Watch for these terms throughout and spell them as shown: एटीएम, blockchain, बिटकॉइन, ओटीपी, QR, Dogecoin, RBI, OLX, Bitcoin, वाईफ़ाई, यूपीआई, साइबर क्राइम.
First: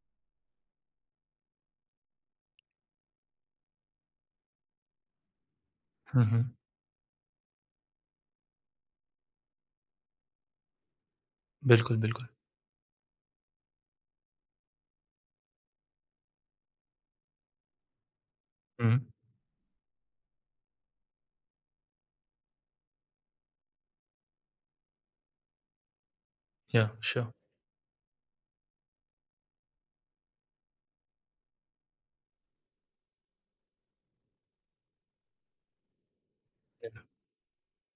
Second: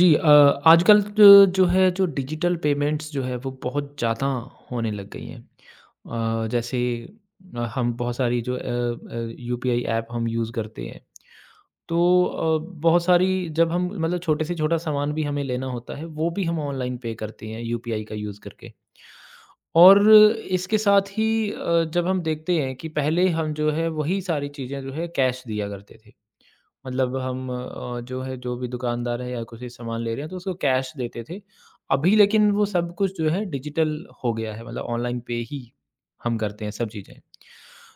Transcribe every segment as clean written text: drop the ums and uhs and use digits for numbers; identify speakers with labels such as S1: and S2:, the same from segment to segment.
S1: जी आजकल जो जो है जो digital payments जो है वो बहुत ज़्यादा होने लग गई हैं।
S2: हुँ, हुँ।
S1: जैसे हम बहुत सारी जो यूपीआई ऐप हम यूज़ करते हैं।
S2: बिल्कुल,
S1: तो
S2: बिल्कुल।
S1: बहुत सारी जब हम मतलब छोटे से छोटा सामान भी हमें लेना होता है वो भी हम ऑनलाइन पे करते हैं यूपीआई का यूज़ करके।
S2: हुँ,
S1: और इसके साथ ही जब हम देखते हैं कि पहले हम जो है वही सारी चीज़ें जो है कैश दिया करते थे।
S2: या
S1: मतलब
S2: श्योर।
S1: हम जो है जो भी दुकानदार है या कुछ भी सामान ले रहे हैं तो उसको कैश देते थे। अभी लेकिन वो सब कुछ जो है डिजिटल हो गया है मतलब ऑनलाइन पे ही हम करते हैं
S2: Yeah.
S1: सब चीज़ें।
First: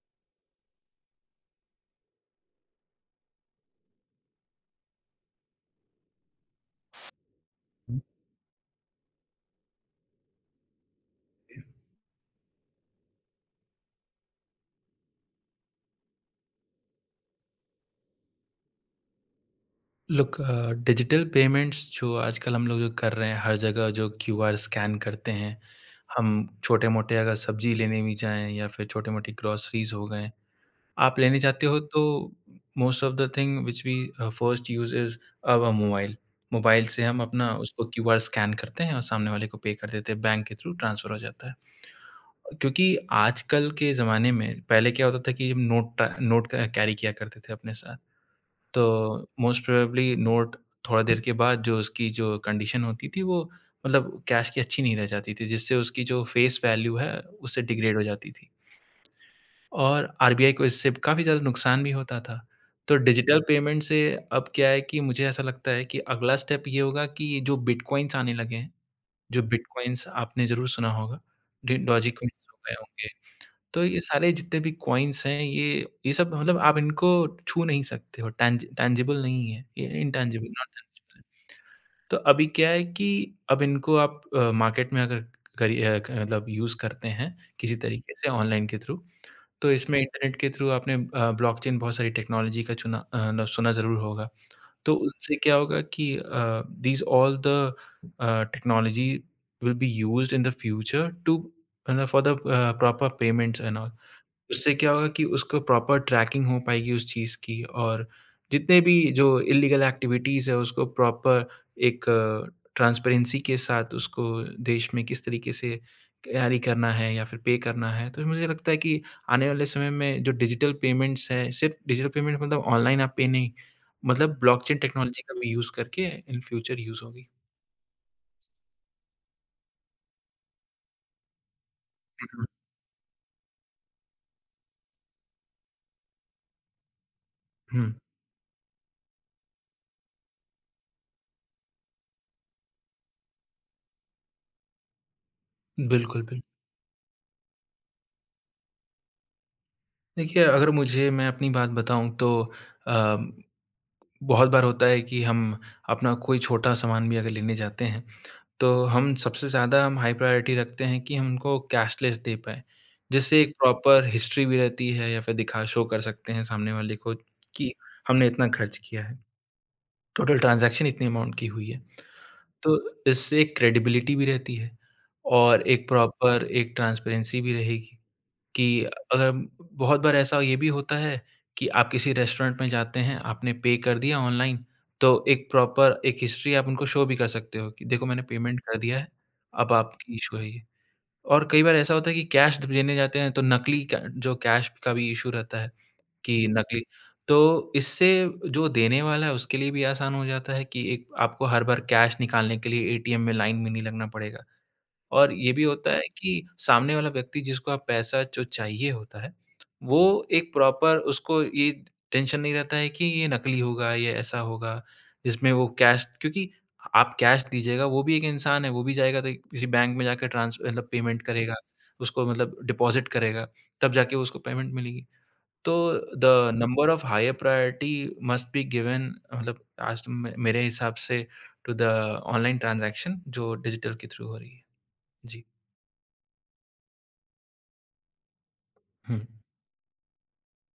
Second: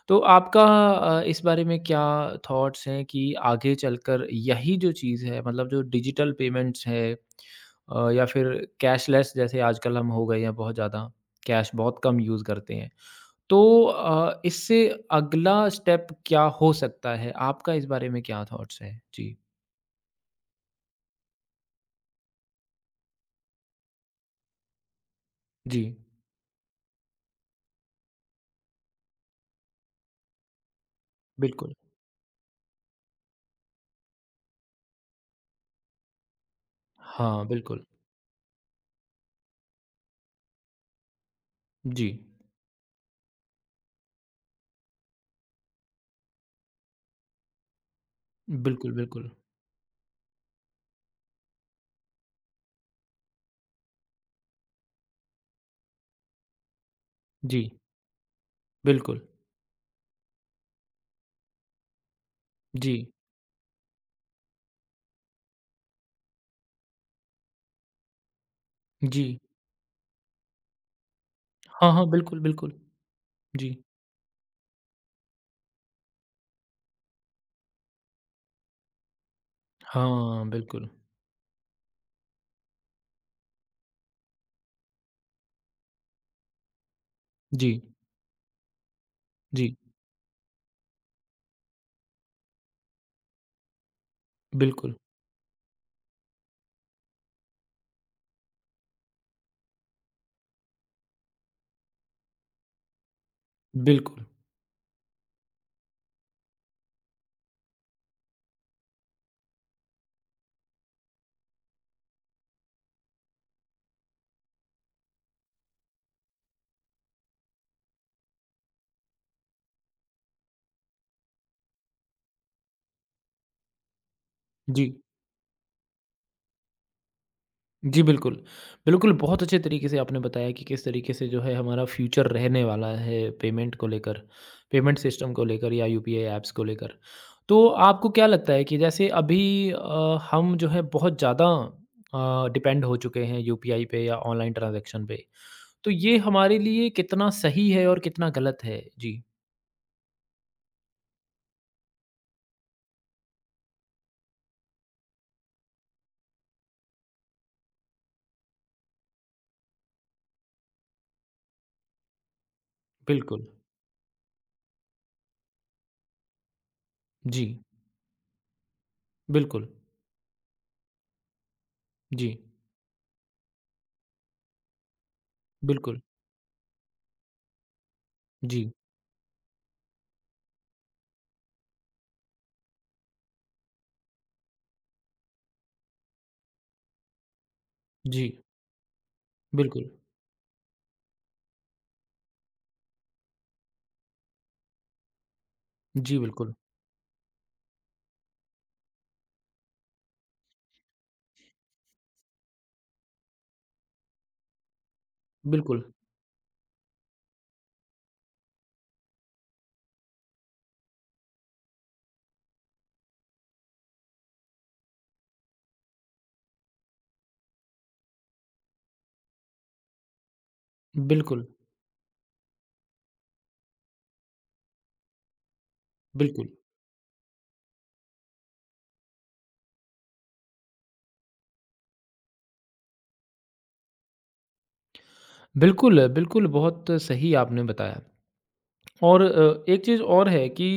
S1: तो आपका इस बारे में क्या थॉट्स हैं कि आगे चलकर यही जो चीज़ है मतलब जो डिजिटल पेमेंट्स है
S2: Hmm.
S1: या फिर कैशलेस जैसे आजकल हम हो गए हैं बहुत ज़्यादा, कैश बहुत कम यूज़ करते हैं। तो इससे अगला स्टेप क्या हो सकता है? आपका इस बारे में क्या थॉट्स है? जी।
S2: लुक डिजिटल पेमेंट्स जो आजकल हम लोग जो कर रहे हैं, हर जगह जो क्यूआर स्कैन करते हैं,
S1: जी,
S2: हम छोटे-मोटे अगर सब्ज़ी लेने भी जाएँ या फिर छोटे-मोटे ग्रोसरीज़ हो गए, आप लेने जाते
S1: बिल्कुल।
S2: हो तो most of the thing which we first use is our mobile. Mobile से हम
S1: हाँ,
S2: अपना
S1: बिल्कुल।
S2: उसको क्यूआर स्कैन करते हैं और सामने वाले को पे कर देते हैं, बैंक के थ्रू ट्रांसफ़र हो जाता है।
S1: जी।
S2: क्योंकि आजकल के ज़माने में पहले क्या होता था कि हम नोट ट नोट क कैरी किया करते थे अपने साथ। तो
S1: बिल्कुल, बिल्कुल।
S2: मोस्ट प्रोबेबली नोट थोड़ा देर के बाद जो उसकी जो कंडीशन होती थी वो मतलब कैश की अच्छी नहीं रह जाती थी, जिससे उसकी जो फेस वैल्यू है
S1: जी,
S2: उससे डिग्रेड हो जाती थी।
S1: बिल्कुल।
S2: और आरबीआई को इससे काफ़ी ज़्यादा नुकसान भी होता था।
S1: जी,
S2: तो डिजिटल पेमेंट से अब क्या है कि मुझे ऐसा लगता है कि अगला स्टेप ये होगा कि जो बिटकॉइन्स आने लगे हैं,
S1: जी।
S2: जो बिटकॉइन्स आपने ज़रूर सुना होगा, डि
S1: हाँ, हाँ,
S2: डॉजी
S1: बिल्कुल,
S2: कॉइन्स हो
S1: बिल्कुल।
S2: गए होंगे।
S1: जी।
S2: तो ये सारे जितने भी कॉइन्स हैं ये सब मतलब आप इनको छू नहीं सकते हो, टैंजिबल नहीं है, ये
S1: हाँ,
S2: इंटैंजिबल, नॉट
S1: बिल्कुल।
S2: टैंजिबल है। तो अभी क्या है कि अब इनको आप मार्केट में अगर करी अ, क मतलब यूज़ करते हैं
S1: जी,
S2: किसी तरीके से ऑनलाइन के थ्रू, तो
S1: जी।
S2: इसमें इंटरनेट के थ्रू आपने ब्लॉकचेन बहुत सारी टेक्नोलॉजी का चुना अ, न सुना ज़रूर होगा। तो
S1: बिल्कुल,
S2: उनसे क्या होगा कि these all the technology will be used in the future to मतलब for the proper payments and all.
S1: बिल्कुल।
S2: उससे क्या होगा कि उसको प्रॉपर ट्रैकिंग हो पाएगी उस चीज़ की और जितने भी जो इल्लीगल एक्टिविटीज़ है उसको प्रॉपर एक ट्रांसपेरेंसी के साथ उसको देश में किस तरीके से कैरी करना है या फिर पे करना है। तो मुझे लगता है कि आने वाले समय में जो डिजिटल पेमेंट्स हैं, सिर्फ डिजिटल पेमेंट मतलब ऑनलाइन आप पे नहीं, मतलब ब्लॉकचेन
S1: जी।
S2: टेक्नोलॉजी का भी यूज़ करके इन फ्यूचर यूज़ होगी।
S1: जी, बिल्कुल। बिल्कुल, बहुत अच्छे तरीके से आपने बताया कि किस तरीके से जो है हमारा फ्यूचर रहने वाला है पेमेंट को लेकर, पेमेंट सिस्टम को लेकर या यूपीआई ऐप्स को लेकर। तो
S2: हुँ,
S1: आपको क्या लगता है कि जैसे अभी हम जो है बहुत ज़्यादा डिपेंड हो चुके हैं यूपीआई पे या ऑनलाइन ट्रांज़ैक्शन पे। तो ये
S2: बिल्कुल, बिल्कुल।
S1: हमारे लिए कितना सही है और कितना गलत है? जी,
S2: देखिए, अगर मुझे मैं अपनी बात बताऊँ तो अ बहुत बार होता है कि हम अपना कोई छोटा सामान भी अगर लेने जाते हैं, तो हम सबसे ज़्यादा हम हाई प्रायोरिटी रखते हैं कि हम उनको कैशलेस दे पाएँ। जिससे
S1: बिल्कुल।
S2: एक प्रॉपर हिस्ट्री भी रहती है या फिर दिखा शो कर सकते हैं सामने वाले को
S1: जी,
S2: कि हमने इतना खर्च किया है,
S1: बिल्कुल।
S2: टोटल ट्रांज़ैक्शन इतने अमाउंट की हुई है।
S1: जी,
S2: तो इससे एक क्रेडिबिलिटी भी रहती है और एक
S1: बिल्कुल।
S2: प्रॉपर एक ट्रांसपेरेंसी भी रहेगी। कि
S1: जी,
S2: अगर बहुत बार ऐसा ये भी होता है कि आप किसी रेस्टोरेंट में जाते हैं, आपने पे कर दिया ऑनलाइन, तो एक प्रॉपर एक हिस्ट्री आप उनको शो भी कर सकते हो कि देखो मैंने
S1: जी,
S2: पेमेंट कर दिया है, अब
S1: बिल्कुल।
S2: आपकी इश्यू है ये। और कई बार ऐसा होता है कि कैश देने जाते हैं तो नकली क जो कैश का भी इश्यू रहता है
S1: जी,
S2: कि
S1: बिल्कुल।
S2: नकली तो इससे जो देने वाला है उसके लिए भी आसान हो जाता है कि एक आपको हर बार कैश निकालने के लिए एटीएम में लाइन में नहीं लगना पड़ेगा। और ये भी
S1: बिल्कुल,
S2: होता है कि सामने वाला व्यक्ति जिसको आप पैसा जो चाहिए होता है, वो एक प्रॉपर उसको ये टेंशन नहीं रहता है कि ये नकली होगा, ये ऐसा होगा, जिसमें वो कैश क्योंकि आप कैश दीजिएगा, वो भी एक इंसान है, वो भी जाएगा तो किसी बैंक में जाके ट्रांस मतलब पेमेंट
S1: बिल्कुल,
S2: करेगा, उसको मतलब डिपॉज़िट करेगा, तब जाके उसको पेमेंट मिलेगी। तो द
S1: बिल्कुल।
S2: Number of higher priority must be given मतलब आज मे मेरे हिसाब से टू द ऑनलाइन ट्रांज़ैक्शन जो डिजिटल के थ्रू हो रही है। जी।
S1: बिल्कुल, बिल्कुल, बहुत सही आपने बताया।
S2: हुँ,
S1: और एक चीज़ और है कि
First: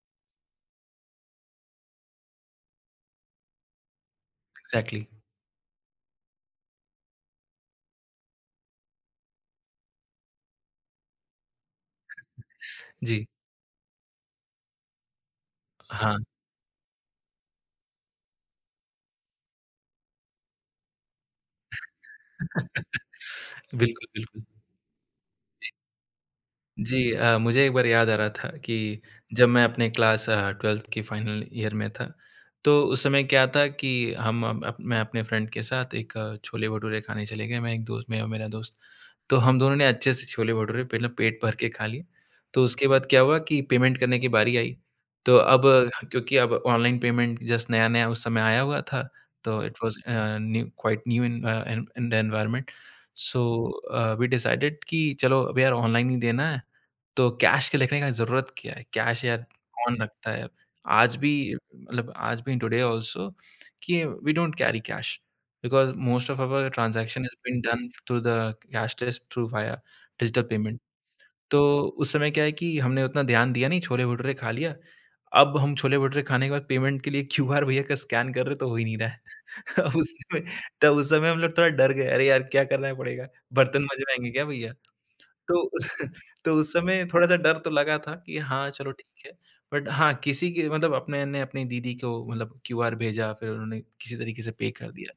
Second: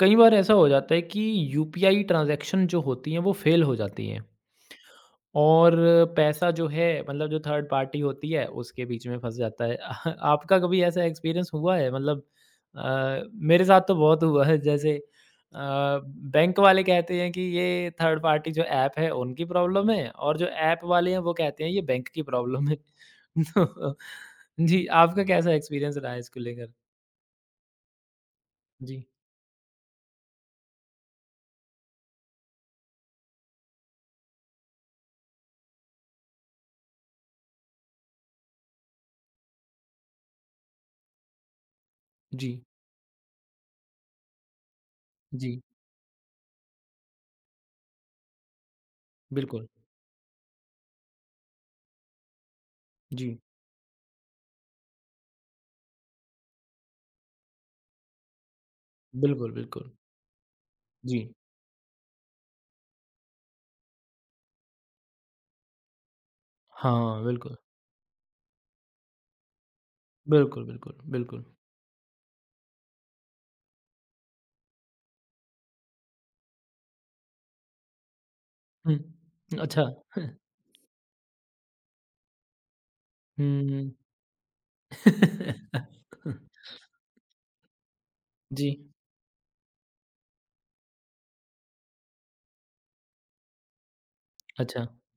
S1: कई बार ऐसा हो जाता है कि यूपीआई ट्रांज़ैक्शन जो होती हैं, वो फ़ेल हो जाती हैं
S2: एग्ज़ैक्टली,
S1: और पैसा जो है मतलब जो थर्ड पार्टी होती है, उसके बीच में फँस जाता है। आपका कभी ऐसा एक्सपीरियंस हुआ है? मतलब
S2: जी,
S1: मेरे साथ तो बहुत हुआ है, जैसे
S2: हाँ।
S1: बैंक वाले कहते हैं कि ये थर्ड पार्टी जो ऐप है, उनकी प्रॉब्लम है और जो ऐप वाले हैं, वो कहते हैं, ये बैंक की प्रॉब्लम है। तो
S2: बिल्कुल, बिल्कुल।
S1: जी, आपका कैसा एक्सपीरियंस रहा है इसको लेकर?
S2: जी मुझे एक बार याद आ रहा था कि
S1: जी,
S2: जब मैं अपने क्लास 12th की फाइनल ईयर में था, तो उस समय क्या था कि हम अप मैं अपने फ्रेंड के साथ एक छोले-भटूरे खाने चले गए, मैं और मेरा दोस्त। तो हम दोनों ने अच्छे से छोले-भटूरे पहले पेट भर के खा लिए।
S1: जी,
S2: तो उसके बाद क्या हुआ कि पेमेंट करने की बारी आई। तो
S1: जी,
S2: अब क्योंकि अब ऑनलाइन पेमेंट जस्ट नया-नया उस समय आया हुआ था, तो
S1: बिल्कुल।
S2: It was new quite new in the environment.
S1: जी,
S2: सो वी डिसाइडेड कि चलो अब यार ऑनलाइन ही देना है। तो कैश के रखने का ज़रूरत क्या है? कैश यार
S1: बिल्कुल, बिल्कुल।
S2: कौन रखता है? आज
S1: जी,
S2: भी मतलब आज भी इन टुडे ऑल्सो कि we don't carry cash because most of our
S1: हाँ,
S2: ट्रांज़ैक्शन इज़
S1: बिल्कुल,
S2: been done through the cashless through via digital
S1: बिल्कुल,
S2: पेमेंट।
S1: बिल्कुल, बिल्कुल।
S2: तो उस समय क्या है कि हमने उतना ध्यान दिया नहीं, छोले-भटूरे खा लिया। अब हम छोले-भटूरे खाने के बाद पेमेंट के लिए क्यूआर भैया का स्कैन कर रहे हैं तो हो ही
S1: हुँ,
S2: नहीं रहा है।
S1: अच्छा।
S2: अब उस समय तब उस समय हम लोग थोड़ा डर गए, "अरे यार! क्या करना पड़ेगा? बर्तन
S1: हुँ।
S2: मँजवाएँगे क्या भैया?" तो उस तो उस समय थोड़ा-सा डर तो लगा था कि
S1: जी,
S2: हाँ, चलो ठीक है। बट हाँ, किसी की मतलब अपने ने अपनी दीदी को मतलब क्यूआर भेजा, फिर उन्होंने किसी तरीके से पे
S1: अच्छा,
S2: कर दिया।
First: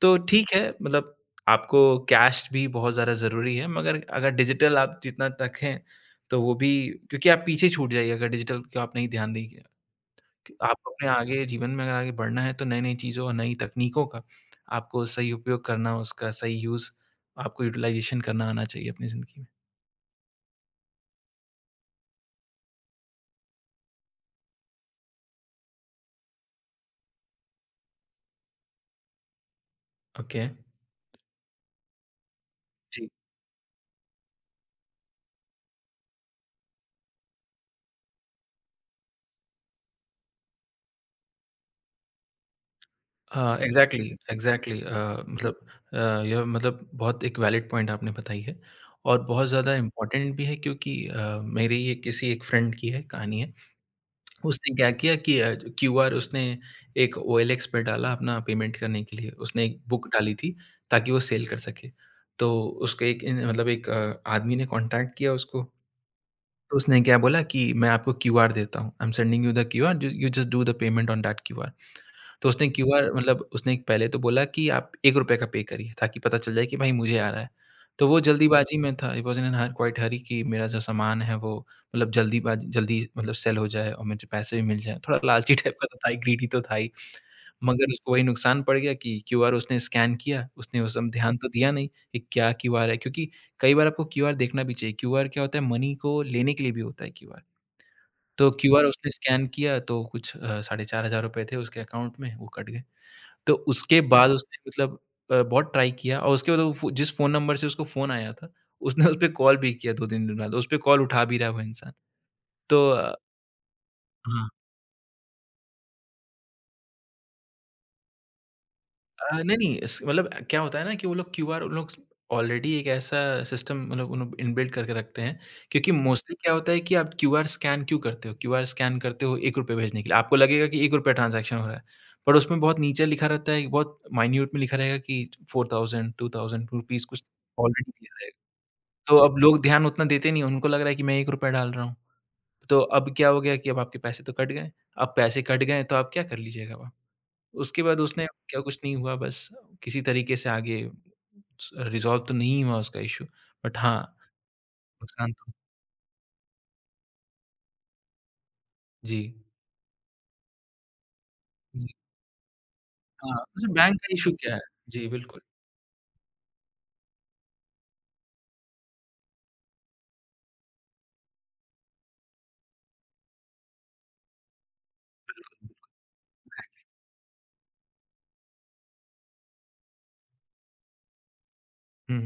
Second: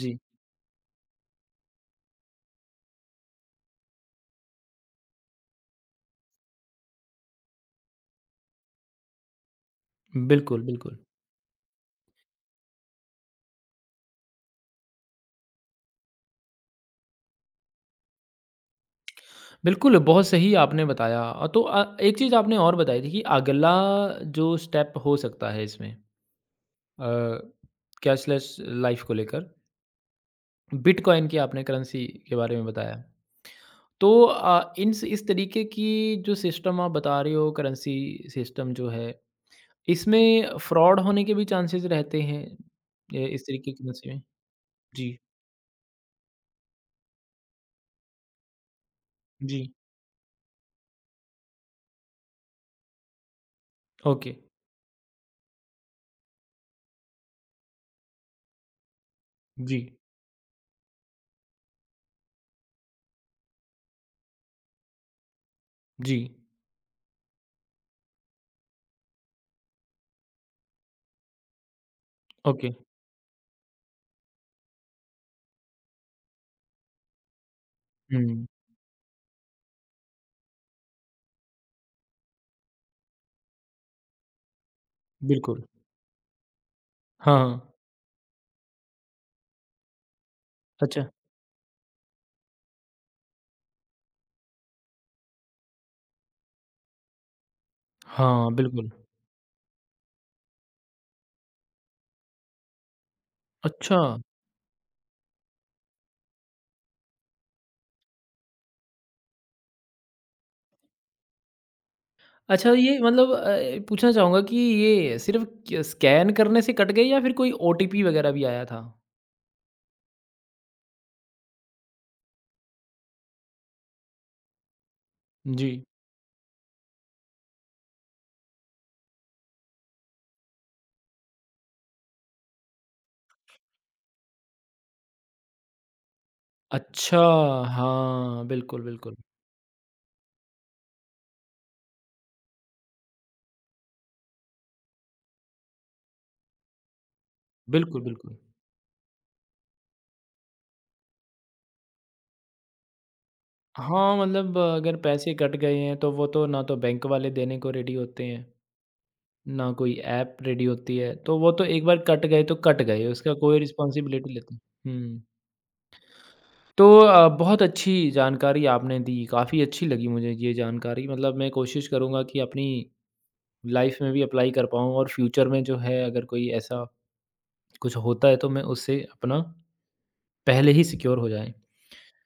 S2: तो ठीक है, मतलब आपको कैश भी बहुत ज़्यादा ज़रूरी है, मगर अगर डिजिटल आप जितना रखें, तो वो भी क्योंकि आप पीछे छूट जाइए अगर डिजिटल को आप नहीं ध्यान देंगे।
S1: बिल्कुल,
S2: आपको
S1: बिल्कुल।
S2: अपने आगे जीवन में अगर आगे बढ़ना है, तो नई-नई चीज़ों और नई तकनीकों का आपको सही उपयोग करना, उसका सही यूज़ आपको यूटिलाइज़ेशन करना आना चाहिए अपनी ज़िंदगी में।
S1: बिल्कुल, बहुत सही आपने बताया। तो एक चीज़ आपने और बताई थी कि अगला जो स्टेप हो सकता है इसमें अ, कैशलेस लाइफ़ को लेकर,
S2: ओके।
S1: बिटकॉइन की आपने करेंसी के बारे में बताया।
S2: जी।
S1: तो इन स इस तरीके की जो सिस्टम आप बता रहे हो करेंसी सिस्टम जो है, इसमें फ्रॉड होने के भी चांसेस रहते हैं, ए इस
S2: हाँ,
S1: तरीके की करेंसी
S2: एग्ज़ैक्टली,
S1: में?
S2: एग्ज़ैक्टली
S1: जी,
S2: मतलब अ, यह मतलब बहुत एक वैलिड पॉइंट आपने बताई है और बहुत
S1: जी,
S2: ज़्यादा इम्पोर्टेंट भी है क्योंकि मेरी ये किसी एक फ्रेंड की है कहानी है।
S1: ओके,
S2: उसने क्या किया कि क्यूआर उसने एक ओएलएक्स पे डाला अपना पेमेंट करने के लिए। उसने
S1: जी,
S2: एक बुक डाली थी ताकि वो सेल कर सके। तो उसके एक इन मतलब एक आदमी ने कॉन्टैक्ट किया उसको।
S1: जी,
S2: तो उसने क्या बोला कि मैं आपको क्यूआर देता हूँ। I am sending you the QR, you just do the payment on that QR. तो उसने
S1: ओके,
S2: क्यूआर मतलब उसने पहले तो बोला कि आप ₹1 का पे करिए ताकि पता चल जाए कि भाई मुझे आ रहा है। तो वो
S1: हुँ,
S2: जल्दीबाज़ी में था, he was in a quite हरी कि मेरा जो सामान है वो मतलब जल्दी मतलब सेल हो जाए और मुझे पैसे भी मिल जाएँ। थोड़ा लालची
S1: बिल्कुल,
S2: टाइप का तो था ही, ग्रीडी तो था ही।
S1: हाँ, हाँ,
S2: मगर उसको वही नुकसान पड़ गया कि क्यूआर उसने स्कैन किया, उसने उस
S1: अच्छा,
S2: समय ध्यान तो दिया नहीं कि क्या क्यूआर है क्योंकि कई बार आपको क्यूआर देखना भी चाहिए। क्यूआर क्या होता है मनी को लेने के लिए भी होता है क्यूआर। तो
S1: हाँ,
S2: क्यूआर
S1: बिल्कुल,
S2: उसने स्कैन किया तो कुछ ₹4,500 थे उसके अकाउंट में, वो कट गए। तो
S1: अच्छा।
S2: उसके बाद हुँ। उसने मतलब बहुत ट्राई किया और उसके बाद वो फ़ो जिस फ़ोन नंबर से उसको फ़ोन आया था, उसने उसपे कॉल भी किया 2-3 दिन बाद, उसपे कॉल उठा भी रहा है वो इंसान।
S1: अच्छा
S2: तो
S1: ये मतलब पूछना चाहूँगा
S2: हाँ।
S1: कि ये सिर्फ़ क स्कैन करने से कट गई या फिर कोई ओटीपी वगैरह भी आया था?
S2: नहीं-नहीं इस मतलब क्या होता है ना कि वो लोग क्यूआर उन लोग ऑलरेडी एक ऐसा सिस्टम मतलब उन लोग इनबिल्ट करके रखते हैं,
S1: जी,
S2: क्योंकि मोस्टली क्या होता है कि आप क्यूआर स्कैन क्यों करते हो? क्यूआर स्कैन करते हो ₹1 भेजने के लिए, आपको लगेगा कि ₹1 ट्रांज़ैक्शन हो रहा है, पर उसमें बहुत नीचे लिखा रहता है, बहुत माइन्यूट में लिखा रहेगा कि 4000, 2000 रुपीस
S1: अच्छा,
S2: कुछ ऑलरेडी दिया रहेगा।
S1: हाँ, बिल्कुल, बिल्कुल,
S2: तो अब लोग ध्यान उतना देते नहीं, उनको लग रहा है कि मैं ₹1 डाल रहा हूँ। तो अब क्या हो गया कि अब आपके पैसे तो कट गए, अब पैसे कट गए तो आप क्या कर लीजिएगा अब? उसके बाद
S1: बिल्कुल,
S2: उसने
S1: बिल्कुल।
S2: क्या कुछ नहीं हुआ बस किसी तरीके से आगे स रिज़ॉल्व तो नहीं हुआ उसका इश्यू बट हाँ,
S1: हाँ, मतलब अगर
S2: नुकसान
S1: पैसे
S2: तो
S1: कट गए हैं तो वो तो ना तो बैंक वाले देने को रेडी होते हैं,
S2: जी।
S1: ना कोई ऐप रेडी होती है, तो वो तो एक
S2: जी,
S1: बार कट गए तो कट गए, उसका
S2: हाँ,
S1: कोई
S2: वैसे बैंक का इश्यू
S1: रिस्पॉन्सिबिलिटी लेते
S2: क्या है? जी,
S1: हुँ।
S2: बिल्कुल।
S1: तो बहुत अच्छी जानकारी आपने दी, काफ़ी अच्छी लगी मुझे ये जानकारी मतलब मैं कोशिश करूँगा कि अपनी लाइफ में भी अप्लाई कर पाऊँ और फ्यूचर में जो है अगर कोई ऐसा कुछ होता है तो मैं उससे अपना पहले ही सिक्योर हो जाएँ।
S2: हुँ,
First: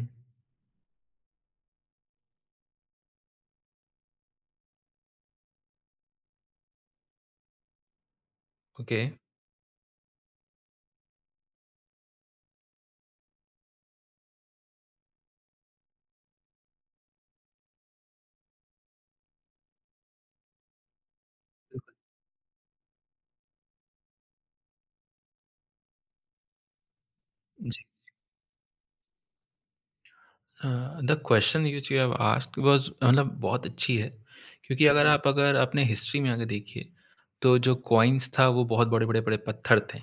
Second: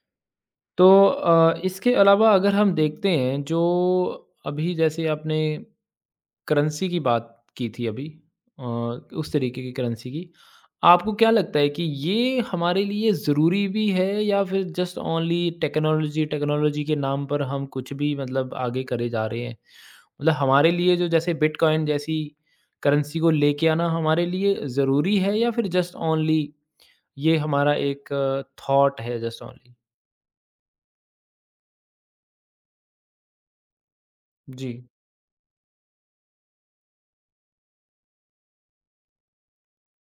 S1: तो इसके अलावा अगर हम देखते हैं जो अभी जैसे आपने करेंसी की बात की थी अभी
S2: ओके।
S1: उस तरीके की करेंसी की। आपको क्या लगता है कि ये हमारे लिए ज़रूरी भी है या फिर जस्ट ओनली टेक्नोलॉजी टेक्नोलॉजी के नाम पर हम कुछ भी मतलब आगे करे जा रहे हैं? मतलब हमारे लिए जो जैसे बिटकॉइन जैसी करेंसी को लेके आना हमारे लिए ज़रूरी है या फिर जस्ट ओनली ये हमारा एक थॉट है just only?
S2: The question which you have asked was मतलब बहुत अच्छी है,
S1: जी।
S2: क्योंकि अगर आप अगर अपने हिस्ट्री में अगर देखिए, तो जो कॉइन्स था वो बहुत बड़े-बड़े बड़े बड़े पत्थर थे,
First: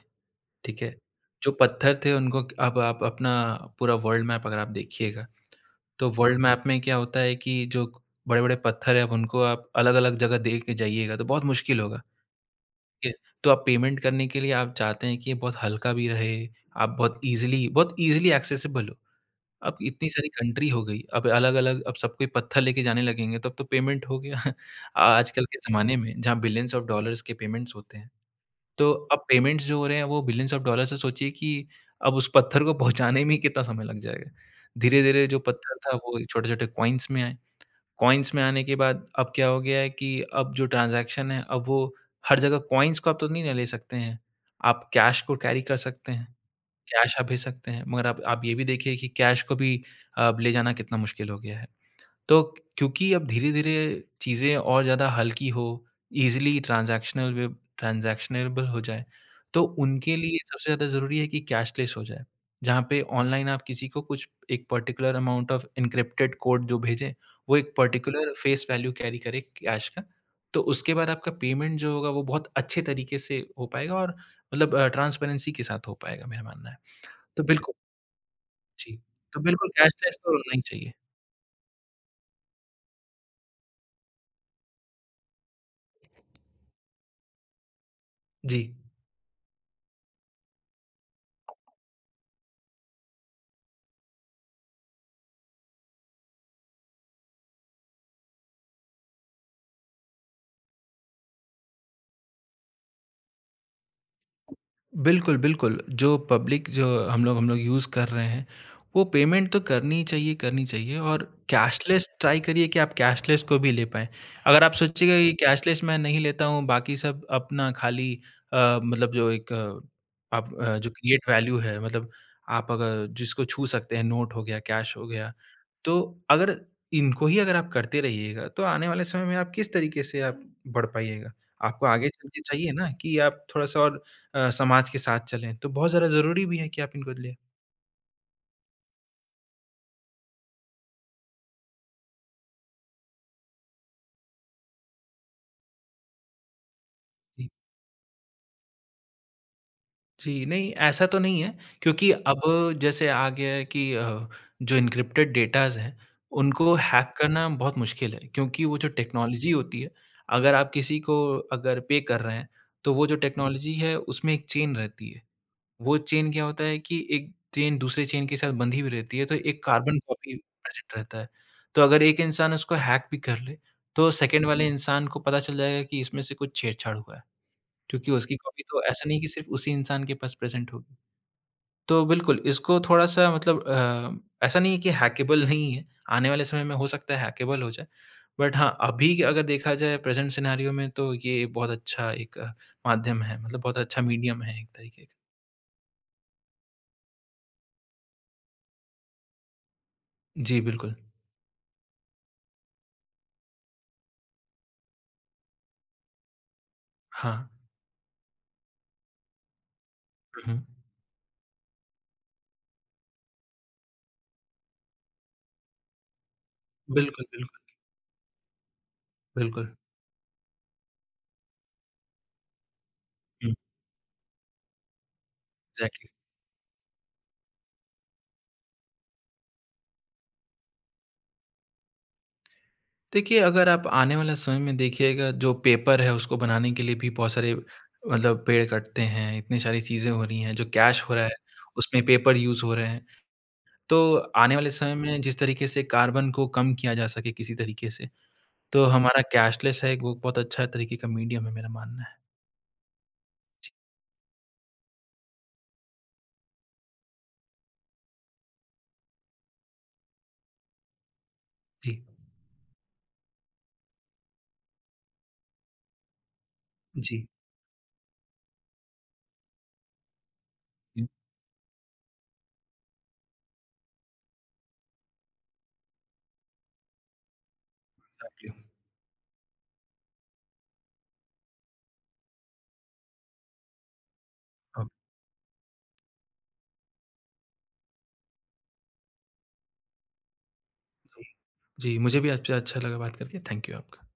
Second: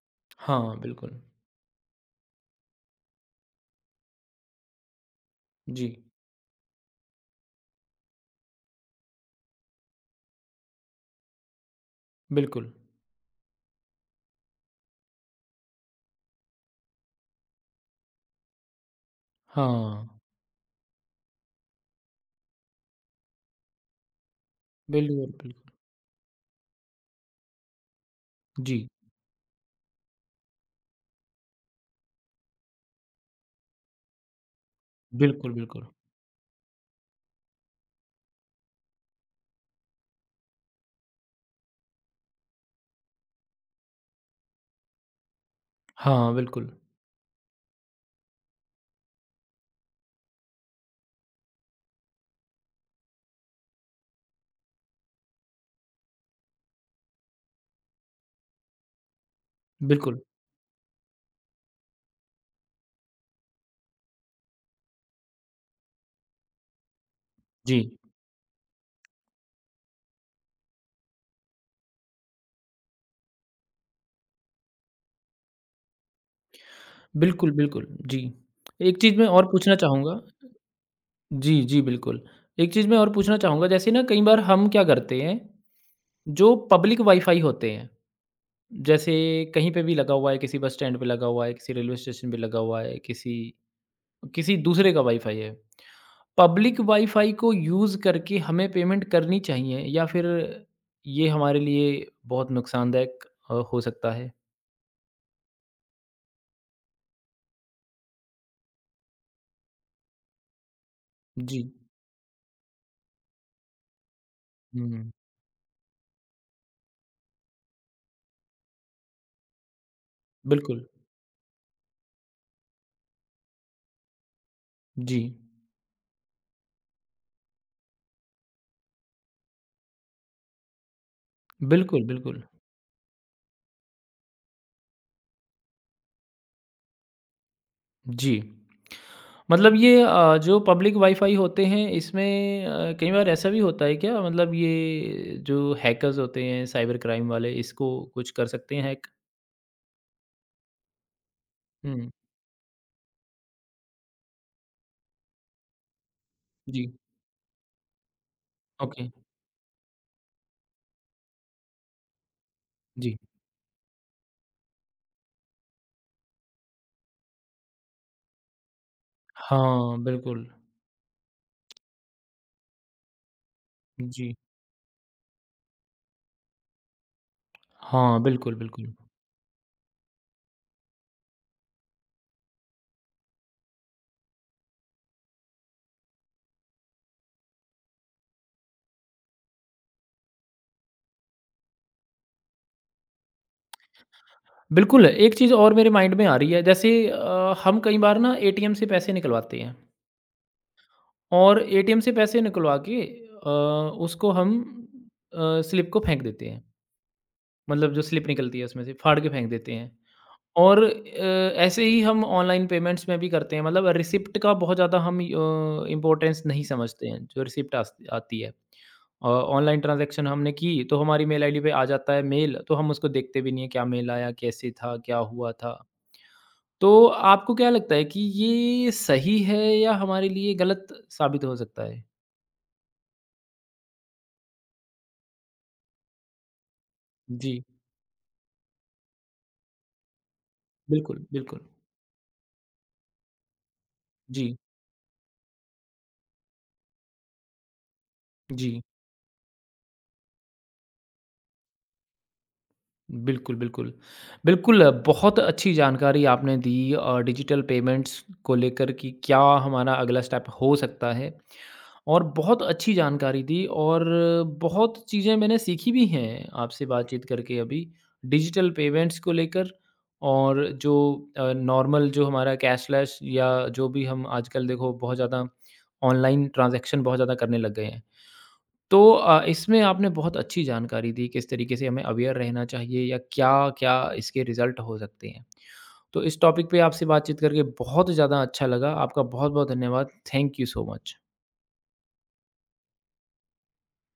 S1: हाँ,
S2: ठीक है?
S1: बिल्कुल।
S2: जो पत्थर थे उनको अब आप अपना पूरा वर्ल्ड मैप अगर आप देखिएगा,
S1: जी,
S2: तो वर्ल्ड मैप में क्या होता है कि जो बड़े-बड़े पत्थर हैं अब उनको आप अलग-अलग जगह दे के जाइएगा तो बहुत मुश्किल होगा,
S1: बिल्कुल।
S2: ठीक है? तो आप पेमेंट करने के लिए आप चाहते हैं कि ये बहुत हल्का भी रहे, आप बहुत ईज़िली एक्सेसिबल हो। अब
S1: हाँ,
S2: इतनी सारी कंट्री हो गई, अब अलग-अलग अब सब कोई पत्थर लेके जाने लगेंगे तब तो पेमेंट हो गया।
S1: बिल्कुल,
S2: आजकल
S1: बिल्कुल।
S2: के ज़माने में जहाँ बिलियंस ऑफ डॉलर्स के पेमेंट्स होते हैं,
S1: जी,
S2: तो अब पेमेंट्स जो हो रहे हैं वो बिलियंस ऑफ डॉलर से सोचिए कि अब उस पत्थर को पहुँचाने में ही कितना समय लग जाएगा। धीरे-धीरे जो
S1: बिल्कुल,
S2: पत्थर
S1: बिल्कुल।
S2: था वो छोटे-छोटे कॉइन्स में आए, कॉइन्स में आने के बाद अब क्या हो गया है कि अब जो ट्रांज़ैक्शन है अब वो हर जगह कॉइन्स को आप तो नहीं ना ले सकते हैं, आप कैश को कैरी कर सकते हैं।
S1: हाँ, बिल्कुल,
S2: कैश आप भेज सकते हैं, मगर आप ये भी देखिए कि कैश को भी अब ले जाना कितना मुश्किल हो गया है। तो क्योंकि अब धीरे-धीरे चीज़ें और ज़्यादा हल्की हो, ईज़िली ट्रांज़ैक्शनल वे ट्रांज़ैक्शनेबल हो जाए, तो उनके
S1: बिल्कुल।
S2: लिए सबसे ज़्यादा ज़रूरी है कि कैशलेस हो जाए। जहाँ पे ऑनलाइन आप किसी को कुछ एक particular amount of encrypted code जो भेजें, वो एक
S1: जी,
S2: पर्टिकुलर फेस वैल्यू कैरी करे कैश का, तो उसके बाद आपका पेमेंट जो होगा वो बहुत अच्छे तरीके से हो पाएगा और मतलब ट्रांसपेरेंसी के साथ हो पाएगा, मेरा मानना है। तो
S1: बिल्कुल,
S2: बिल्कुल,
S1: बिल्कुल, जी।
S2: जी।
S1: एक चीज़ मैं
S2: तो
S1: और
S2: बिल्कुल
S1: पूछना
S2: कैशलेस
S1: चाहूँगा।
S2: तो होना ही चाहिए।
S1: जी, जी, बिल्कुल। एक चीज़ मैं और पूछना चाहूँगा जैसे ना कई बार हम क्या करते हैं, जो पब्लिक वाईफ़ाई होते हैं,
S2: जी।
S1: जैसे कहीं पे भी लगा हुआ है, किसी बस स्टैंड पे लगा हुआ है, किसी रेलवे स्टेशन पे लगा हुआ है, किसी किसी दूसरे का वाईफ़ाई है। पब्लिक वाईफ़ाई को यूज़ करके हमें पेमेंट करनी चाहिए या फिर ये हमारे लिए बहुत नुकसानदायक हो सकता है?
S2: बिल्कुल, बिल्कुल। जो पब्लिक जो हम लोग यूज़ कर रहे हैं, वो पेमेंट तो करनी ही चाहिए और
S1: जी।
S2: कैशलेस ट्राई करिए कि आप कैशलेस को भी ले पाएँ। अगर आप
S1: हुँ,
S2: सोचिएगा कि कैशलेस मैं नहीं लेता हूँ, बाकी सब अपना खाली मतलब जो एक आप
S1: बिल्कुल।
S2: जो क्रिएट वैल्यू है, मतलब आप अगर जिसको छू सकते हैं, नोट हो गया, कैश हो
S1: जी।
S2: गया, तो अगर इनको ही अगर आप करते रहिएगा, तो आने वाले समय में आप किस तरीके से आप बढ़ पाइएगा? आपको
S1: बिल्कुल,
S2: आगे चल के
S1: बिल्कुल।
S2: चाहिए ना कि आप थोड़ा-सा और समाज के साथ चलें, तो बहुत ज़्यादा ज़रूरी भी है कि आप इनको लें।
S1: जी। मतलब ये जो पब्लिक वाई-फाई होते हैं इसमें कई बार ऐसा भी होता है क्या मतलब ये जो हैकर्स होते हैं साइबर क्राइम
S2: जी,
S1: वाले इसको कुछ कर सकते हैं हैक?
S2: जी, नहीं ऐसा तो नहीं है
S1: हुँ।
S2: क्योंकि अब जैसे आ गया है कि जो एन्क्रिप्टेड डेटाज़ हैं, उनको
S1: जी,
S2: हैक करना बहुत मुश्किल है क्योंकि वो जो
S1: ओके,
S2: टेक्नोलॉज़ी होती है, अगर आप किसी को अगर पे कर रहे हैं, तो वो
S1: जी।
S2: जो टेक्नोलॉज़ी है उसमें एक चेन रहती है। वो चेन क्या होता है कि एक चेन दूसरे चेन के साथ बंधी हुई रहती है, तो एक
S1: हाँ,
S2: कार्बन कॉपी
S1: बिल्कुल।
S2: प्रेज़ेंट रहता है। तो अगर एक इंसान उसको हैक भी कर ले, तो
S1: जी।
S2: सेकंड वाले इंसान को पता चल जाएगा कि इसमें से कुछ छेड़छाड़ हुआ है, क्योंकि
S1: हाँ,
S2: उसकी
S1: बिल्कुल,
S2: कॉपी तो
S1: बिल्कुल।
S2: ऐसा नहीं कि सिर्फ़ उसी इंसान के पास प्रेज़ेंट होगी। तो बिल्कुल, इसको थोड़ा-सा मतलब ऐसा नहीं है कि हैकेबल नहीं है, आने वाले समय में हो सकता है हैकेबल हो जाए। बट हाँ, अभी अगर देखा जाए प्रेज़ेंट सिनेरियो में तो ये बहुत अच्छा एक माध्यम है, मतलब बहुत अच्छा मीडियम है एक तरीके
S1: बिल्कुल,
S2: का।
S1: एक चीज़ और मेरे माइंड में आ रही है जैसे हम कई बार ना एटीएम से पैसे निकलवाते हैं
S2: जी, बिल्कुल।
S1: और एटीएम से पैसे निकलवा के उसको हम अ, स्लिप को फेंक देते हैं।
S2: हाँ।
S1: मतलब जो स्लिप निकलती है उसमें से, फाड़ के फेंक देते हैं।
S2: हुँ।
S1: और ऐसे ही हम ऑनलाइन पेमेंट्स में भी करते हैं मतलब रिसिप्ट का बहुत ज़्यादा हम इम्पोर्टेंस नहीं समझते हैं,
S2: बिल्कुल,
S1: जो
S2: बिल्कुल,
S1: रिसिप्ट आस आती है।
S2: बिल्कुल।
S1: ऑनलाइन ट्रांज़ैक्शन हमने की, तो हमारी मेल आईडी पे आ जाता है मेल, तो हम उसको देखते भी
S2: हुँ,
S1: नहीं है, क्या मेल आया, कैसे था, क्या हुआ था।
S2: एग्ज़ैक्टली।
S1: तो आपको क्या लगता है कि ये सही है या हमारे लिए गलत साबित हो सकता है?
S2: देखिए, अगर आप आने वाले समय में देखिएगा जो पेपर है उसको बनाने के लिए भी बहुत सारे
S1: जी,
S2: मतलब पेड़ कटते हैं, इतनी सारी चीज़ें हो रही हैं, जो कैश हो रहा
S1: बिल्कुल,
S2: है,
S1: बिल्कुल।
S2: उसमें पेपर यूज़ हो रहे हैं। तो आने
S1: जी,
S2: वाले समय में जिस तरीके से कार्बन को कम किया जा सके किसी तरीके से,
S1: जी।
S2: तो हमारा कैशलेस है वो बहुत अच्छा तरीके का मीडियम है मेरा मानना है।
S1: बिल्कुल,
S2: जी,
S1: बिल्कुल। बिल्कुल, बहुत अच्छी जानकारी आपने दी डिजिटल पेमेंट्स को लेकर कि क्या हमारा अगला स्टेप हो सकता है।
S2: जी।
S1: और बहुत अच्छी जानकारी दी और बहुत चीज़ें मैंने सीखी भी हैं आपसे बातचीत
S2: जी।
S1: करके अभी, डिजिटल पेमेंट्स को लेकर और जो
S2: जी,
S1: नॉर्मल जो हमारा कैशलेस या जो भी हम आजकल देखो बहुत ज़्यादा ऑनलाइन ट्रांज़ैक्शन बहुत ज़्यादा करने लग गए हैं।
S2: Thank you.
S1: तो इसमें आपने बहुत अच्छी जानकारी दी, किस तरीके से हमें अवेयर रहना चाहिए या क्या-क्या इसके रिज़ल्ट
S2: ओके।
S1: हो सकते हैं। तो इस टॉपिक पे आपसे बातचीत करके बहुत ज़्यादा अच्छा लगा। आपका बहुत-बहुत धन्यवाद। Thank you so much.
S2: जी, मुझे भी आपसे अच्छा लगा बात करके। थैंक यू आपका।